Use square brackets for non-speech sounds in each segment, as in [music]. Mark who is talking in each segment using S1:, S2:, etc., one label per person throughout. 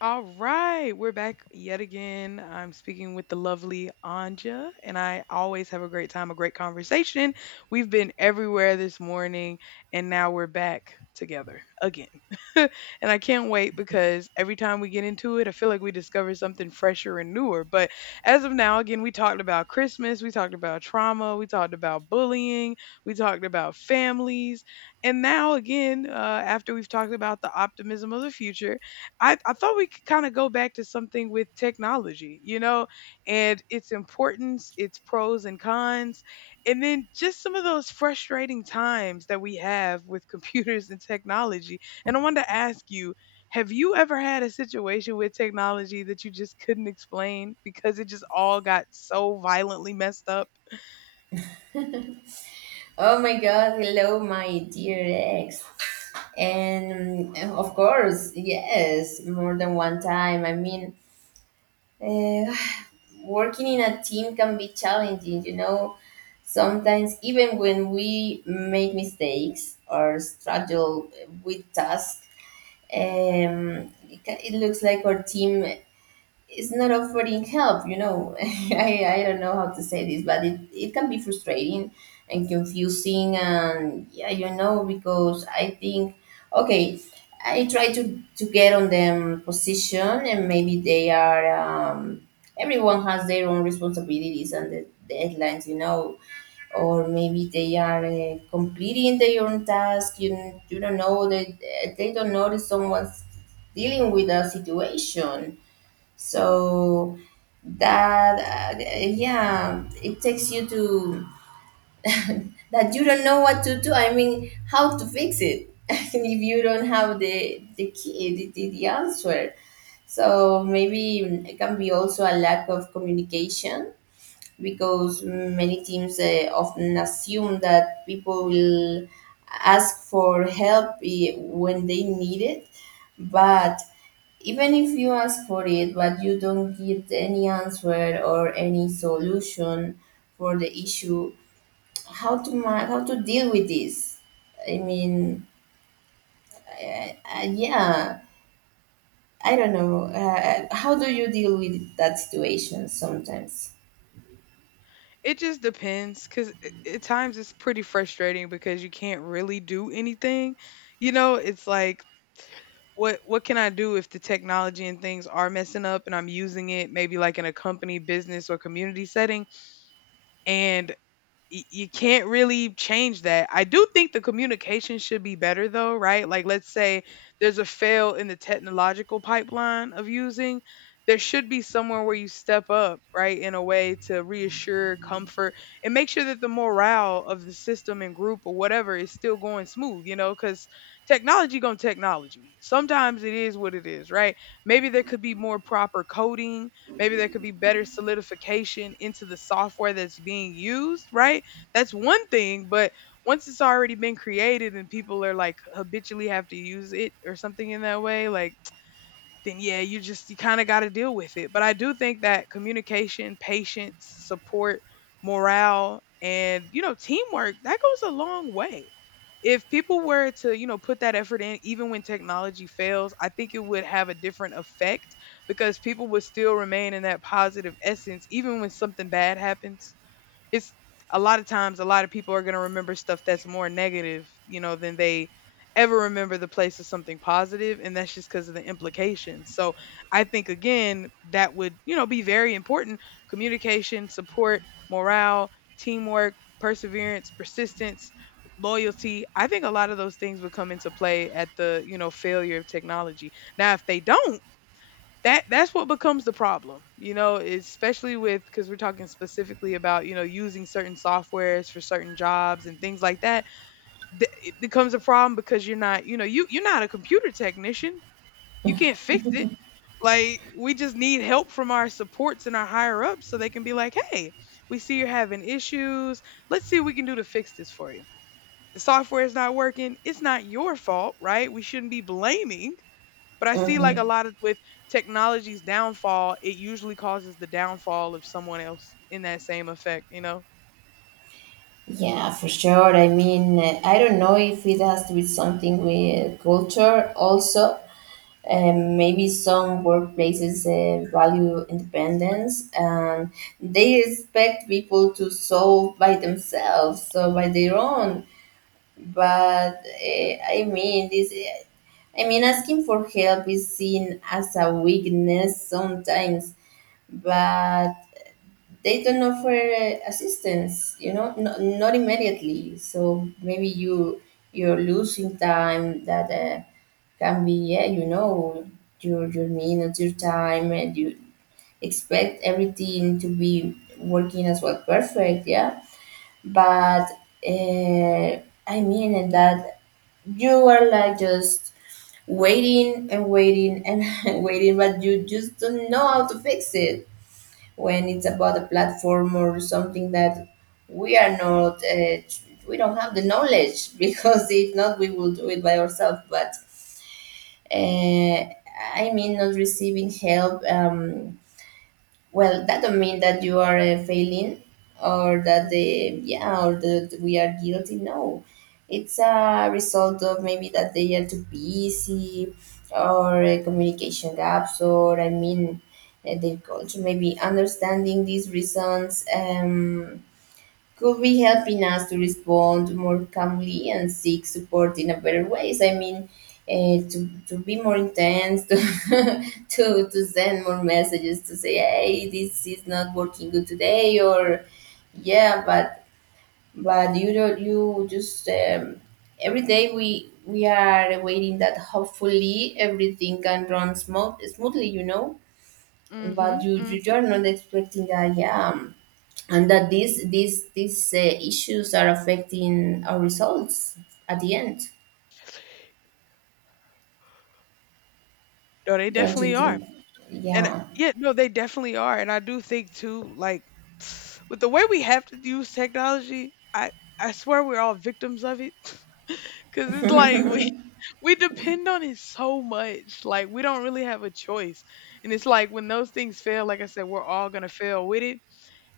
S1: All right, we're back yet again. I'm speaking with the lovely Anja, and I always have a great time, a great conversation. We've been everywhere this morning, and now we're back together again. [laughs] And I can't wait because every time we get into it, I feel like we discover something fresher and newer. But as of now, again, we talked about Christmas, we talked about trauma, we talked about bullying, we talked about families, and now again, after we've talked about the optimism of the future. I thought we could kind of go back to something with technology, and its importance, its pros and cons, and then just some of those frustrating times that we have with computers and technology. And I wanted to ask you, have you ever had a situation with technology that you just couldn't explain because it just all got so violently messed up?
S2: Oh my God, hello, my dear ex. And Of course, yes, more than one time. Uh, [sighs] working in a team can be challenging, you know. Sometimes, even when we make mistakes or struggle with tasks, it looks like our team is not offering help. [laughs] I don't know how to say this, but it can be frustrating and confusing, and yeah, you know, because I think okay, I try to get on them position, and maybe they are um, everyone has their own responsibilities and the deadlines, you know, or maybe they are completing their own task. You don't know, they don't notice someone's dealing with a situation. So that Yeah, it takes you to that you don't know what to do, I mean, how to fix it. [laughs] If you don't have the key, the answer. So maybe it can be also a lack of communication, because many teams often assume that people will ask for help, when they need it. But even if you ask for it, but you don't get any answer or any solution for the issue, how to deal with this? I mean, yeah, I don't know. How do you deal with that situation sometimes?
S1: It just depends because at times it's pretty frustrating because you can't really do anything. You know, it's like, what can I do if the technology and things are messing up and I'm using it maybe like in a company, business, or community setting, and you can't really change that. I do think the communication should be better though, right? Like, let's say there's a fail in the technological pipeline of using, there should be somewhere where you step up, right, in a way to reassure, comfort, and make sure that the morale of the system and group or whatever is still going smooth, cuz technology going technology. Sometimes it is what it is, right? Maybe there could be more proper coding. Maybe there could be better solidification into the software that's being used, right? That's one thing, but once it's already been created and people are like habitually have to use it or something in that way, like then yeah, you kind of got to deal with it. But I do think that communication, patience, support, morale, and teamwork that goes a long way. If people were to, put that effort in even when technology fails, I think it would have a different effect because people would still remain in that positive essence even when something bad happens. It's A lot of times a lot of people are going to remember stuff that's more negative, than they ever remember the place of something positive, and that's just because of the implications. So I think again that would, be very important: communication, support, morale, teamwork, perseverance, persistence, loyalty. I think a lot of those things would come into play at the, failure of technology. Now if they don't, that's what becomes the problem, especially with because we're talking specifically about using certain softwares for certain jobs and things like that. It becomes a problem because you're not, you know you you're not a computer technician, you can't fix it. Like, we just need help from our supports and our higher ups so they can be like, hey, we see you're having issues, let's see what we can do to fix this for you. The software is not working, it's not your fault, right? We shouldn't be blaming. But I see like a
S2: Mhm.
S1: lot of, with technology's downfall, it usually causes the downfall of someone else in that same effect, you know?
S2: Yeah, for sure. I don't know if it has to be something with culture also. Maybe some workplaces value independence, and they expect people to solve by themselves, so by their own. But I mean, this. I mean, asking for help is seen as a weakness sometimes, but they don't offer assistance, you know, not, not immediately. So maybe you, you're losing time that can be, yeah, you know, your minutes, your time, and you expect everything to be working as well, perfect, yeah. but uh, I mean, in that you are like just waiting and waiting and [laughs] waiting, but you just don't know how to fix it when it's about a platform or something that we are not, we don't have the knowledge. [laughs] Because if not, we will do it by ourselves. But uh, I mean, not receiving help, well, that don't mean that you are failing, or that
S1: Mhm.
S2: the, yeah, or that we are guilty. No, it's a result of maybe that they are too busy, or communication gaps, or I mean, their culture. Maybe understanding these reasons, could be helping us to respond more calmly and seek support in a better ways. To, be more intense, to, [laughs] to send more messages to say, hey, this is not working good today, or yeah. But you don't, you just, every day we are waiting that hopefully everything can run smoothly, you know, but
S1: Mhm.
S2: you you
S1: Mhm.
S2: you are not expecting that, yeah, and that these issues are affecting our results at the end,
S1: No, they
S2: don't you
S1: definitely are.
S2: think?
S1: And
S2: Yeah.
S1: yeah, no, they definitely are. And I do think too, like, [sniffs] with the way we have to use technology, I swear we're all victims of it. [laughs] Cause it's like we [laughs] we depend on it so much. Like, we don't really have a choice. And it's like when those things fail, like I said, we're all gonna fail with it.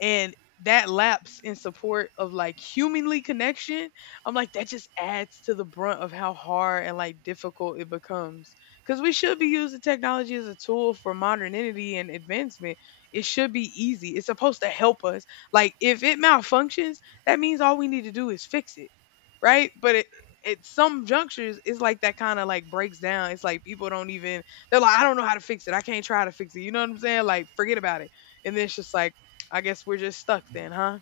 S1: And that lapse in support of like humanly connection, I'm like, that just adds to the brunt of how hard and like difficult it becomes because we should be using technology as a tool for modernity and advancement. It should be easy, it's supposed to help us. Like, if it malfunctions, that means all we need to do is fix it, right? But it at some junctures it's like that kind of like breaks down. It's like people don't even, they're like, I don't know how to fix it, I can't try to fix it, you know what I'm saying, like, forget about it. And then it's just like, I guess we're just stuck then, huh?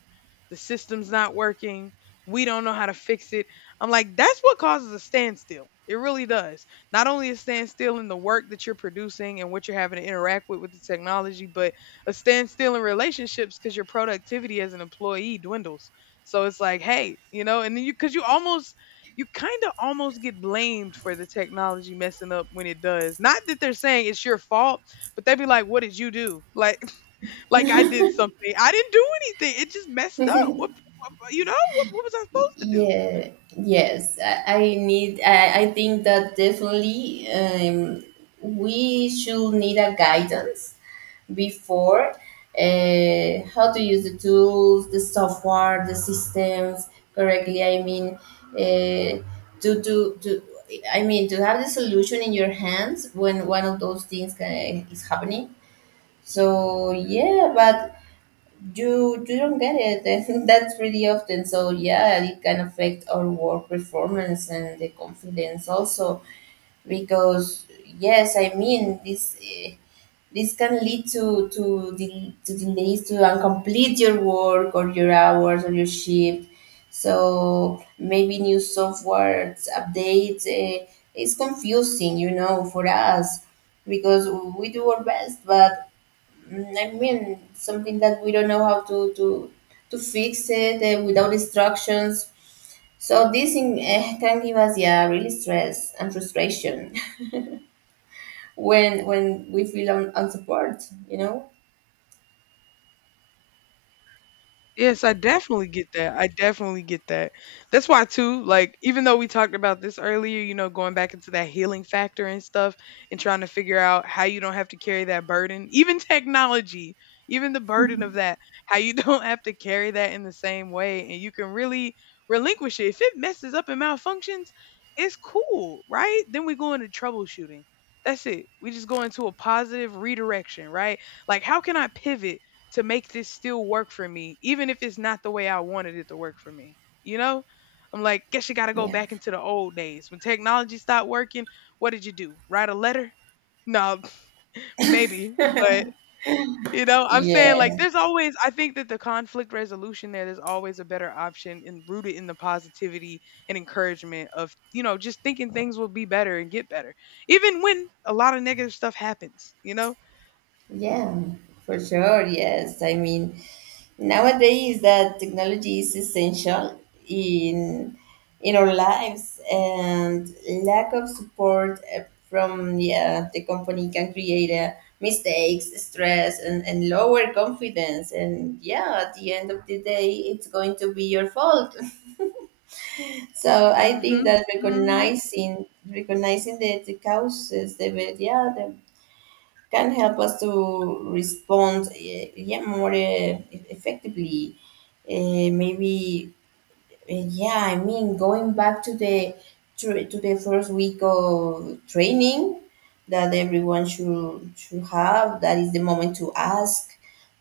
S1: The system's not working. We don't know how to fix it. I'm like, that's what causes a standstill. It really does. Not only a standstill in the work that you're producing and what you're having to interact with the technology, but a standstill in relationships because your productivity as an employee dwindles. So it's like, hey, you know, and then you, because you almost, you kind of almost get blamed for the technology messing up when it does. Not that they're saying it's your fault, but they'd be like, what did you do? Like I did something. I didn't do anything. It just messed up. What was I supposed to do?
S2: Yeah, yes, I need, I think that definitely we should need a guidance before, how to use the tools, the software, the systems correctly. Uh, to, to I mean, to have the solution in your hands when one of those things is happening. So yeah, but you don't get it. [laughs] And that's pretty often. So yeah, it can affect our work performance and the confidence also, because yes, I mean, this can lead to to delays, to incomplete your work or your hours or your shift. So maybe new software updates is confusing, you know, for us, because we do our best. But, I mean, something that we don't know how to fix it without instructions. So this can give us, yeah, really stress and frustration [laughs] when we feel unsupported. You know.
S1: Yes, I definitely get that. I definitely get that. That's why too, like, even though we talked about this earlier, going back into that healing factor and stuff and trying to figure out how you don't have to carry that burden, even [laughs] technology, even the burden of that, how you [laughs] don't have to carry that in the same way and you can really relinquish it. If it messes up and malfunctions, it's cool, right? Then we go into troubleshooting. That's it. We just go into a positive redirection, right? Like, how can I pivot to make this still work for me, even if it's not the way I wanted it to work for me. You know? I'm like, guess you gotta go
S2: Yeah.
S1: back into the old days. When technology stopped working, what did you do? Write a letter? No, [laughs] maybe. But you know, I'm saying like
S2: Yeah.
S1: there's always, I think that the conflict resolution there, there's always a better option and rooted in the positivity and encouragement of, just thinking things will be better and get better. Even when a lot of negative stuff happens, you know?
S2: Yeah, for sure. Yes. I mean, nowadays that technology is essential in in our lives, and lack of support from, yeah, the company can create mistakes, stress, and lower confidence, and yeah, at the end of the day it's going to be your fault. [laughs] So I
S1: Mm
S2: think
S1: hmm.
S2: that
S1: Mm hmm.
S2: recognizing the causes, the yeah, the can help us to respond yeah, more effectively. Maybe yeah, I mean, going back to the to the first week of training that everyone should have. That is the moment to ask,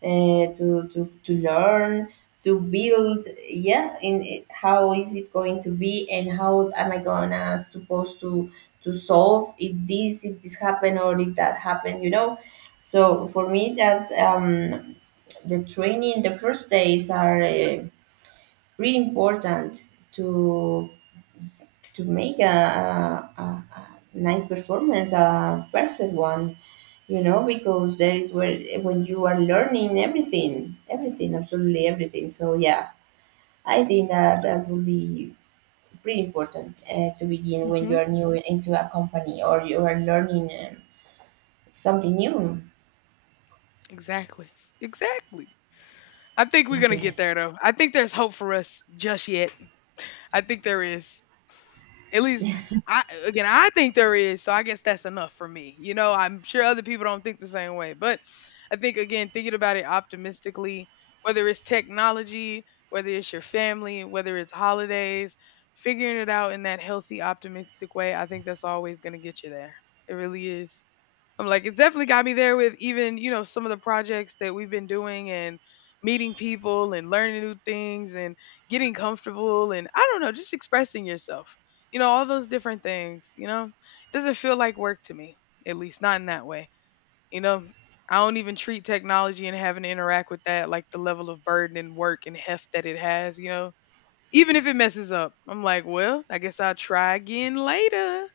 S2: to learn, to build. Yeah, how is it going to be, and how am I gonna supposed to solve if this, if this happened, or if that happened? You know, so for me, that's the training. The first days are. Really important to to make a nice performance, a perfect one, you know, because there is where when you are learning everything, everything, absolutely everything. So yeah, I think that that would be pretty important to begin
S1: Mm
S2: when
S1: hmm.
S2: you are new into a company, or you are learning something new.
S1: Exactly. Exactly. I think we're gonna get
S2: Yes.
S1: there though. I think there's hope for us just yet. I think there is. At least I again I think there is, so I guess that's enough for me. You know, I'm sure other people don't think the same way. But I think again, thinking about it optimistically, whether it's technology, whether it's your family, whether it's holidays, figuring it out in that healthy, optimistic way, I think that's always gonna get you there. It really is. I'm like, it definitely got me there with even, some of the projects that we've been doing and meeting people and learning new things and getting comfortable and I don't know, just expressing yourself. You know, all those different things, you know? It doesn't feel like work to me, at least not in that way. You know, I don't even treat technology and having to interact with that like the level of burden and work and heft that it has, you know? Even if it messes up, I'm like, well, I guess I'll try again later.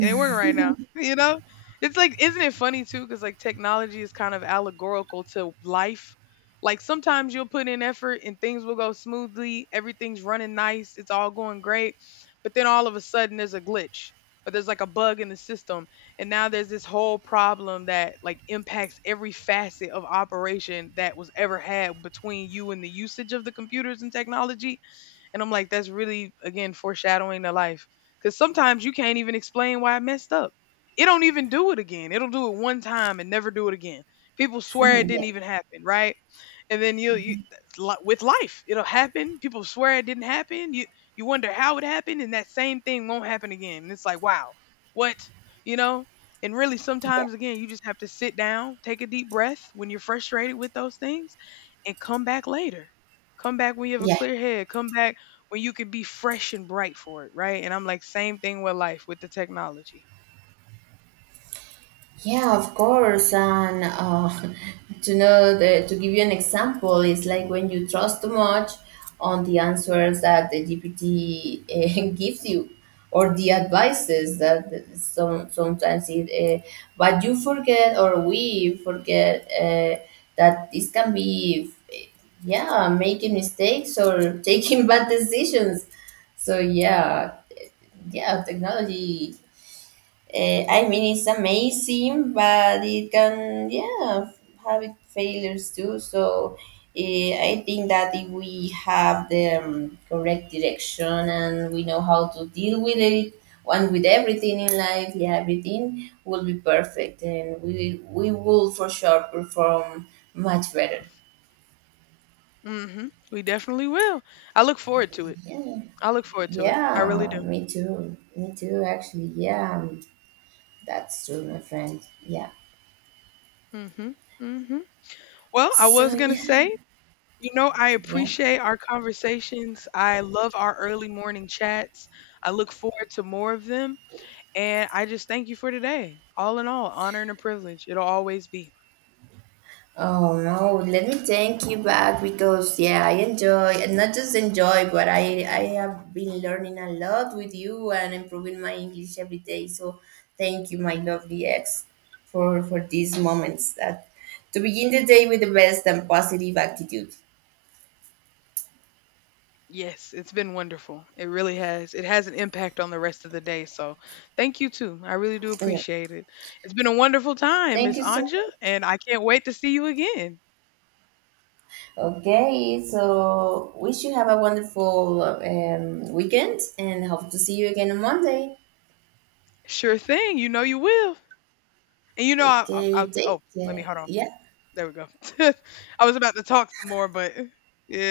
S1: It ain't working right now. [laughs] You know? It's like, isn't it funny too? Because like technology is kind of allegorical to life. Like, sometimes you'll put in effort and things will go smoothly. Everything's running nice. It's all going great. But then all of a sudden there's a glitch or there's like a bug in the system. And now there's this whole problem that like impacts every facet of operation that was ever had between you and the usage of the computers and technology, and I'm like, that's really, again, foreshadowing the life. Because sometimes you can't even explain why I messed up. It don't even do it again. It'll do it one time and never do it again. People
S2: [laughs]
S1: swear it
S2: yeah.
S1: didn't even happen, right? And then, with life, it'll happen. People swear it didn't happen. You wonder how it happened, and that same thing won't happen again. And it's like, wow, what? You know? And really,
S2: Yeah.
S1: sometimes again, you just have to sit down, take a deep breath when you're frustrated with those things, and come back later. Come back when you have a
S2: Yeah.
S1: clear head. Come back when you could be fresh and bright for it, right? And I'm like, same thing with life, with the technology.
S2: Yeah, of course. And [laughs] to know the, to give you an example, it's like when you trust too much on the answers that the GPT [laughs] gives you, or the advices that sometimes it, uh, but you forget, or we forget, that this can be, yeah, making mistakes or [laughs] taking bad decisions. So yeah, yeah, technology, I mean, it's amazing, but it can, yeah, have it failures too. So I think that if we have the correct direction, and we know how to deal with it, and with everything in life, yeah, everything will be perfect, and we will for sure perform much better.
S1: Hmm. We definitely will. I look forward to it.
S2: Yeah,
S1: I look forward to it. I really
S2: yeah,
S1: do.
S2: me too, me too. Actually, yeah, that's true, my friend. Yeah.
S1: Hmm. Hmm. Well, I
S2: So
S1: was gonna say,
S2: yeah,
S1: you know, I
S2: yeah.
S1: appreciate our conversations. I love our early morning chats. I look forward to more of them. And I just thank you for today. All in all, honor and a privilege. It'll always be.
S2: Oh no, let me thank you back, because yeah, I enjoy, and not just enjoy, but I have been learning a lot with you and improving my English every day. So thank you, my lovely ex, for these moments that to begin the day with the best and positive attitude.
S1: Yes, it's been wonderful. It really has. It has an impact on the rest of the day. So thank you too. I really do
S2: Yeah.
S1: appreciate it. It's been a wonderful time,
S2: Thank
S1: Miss
S2: you so
S1: Anja,
S2: much.
S1: and I can't wait to see you again.
S2: Okay, so wish you have a wonderful weekend and hope to see you again on Monday.
S1: Sure thing. You know you will. And you know
S2: Okay,
S1: I'll.
S2: take
S1: Oh, let me
S2: care.
S1: hold on.
S2: Yeah.
S1: There we go. [laughs] I was about to talk some more, but yeah.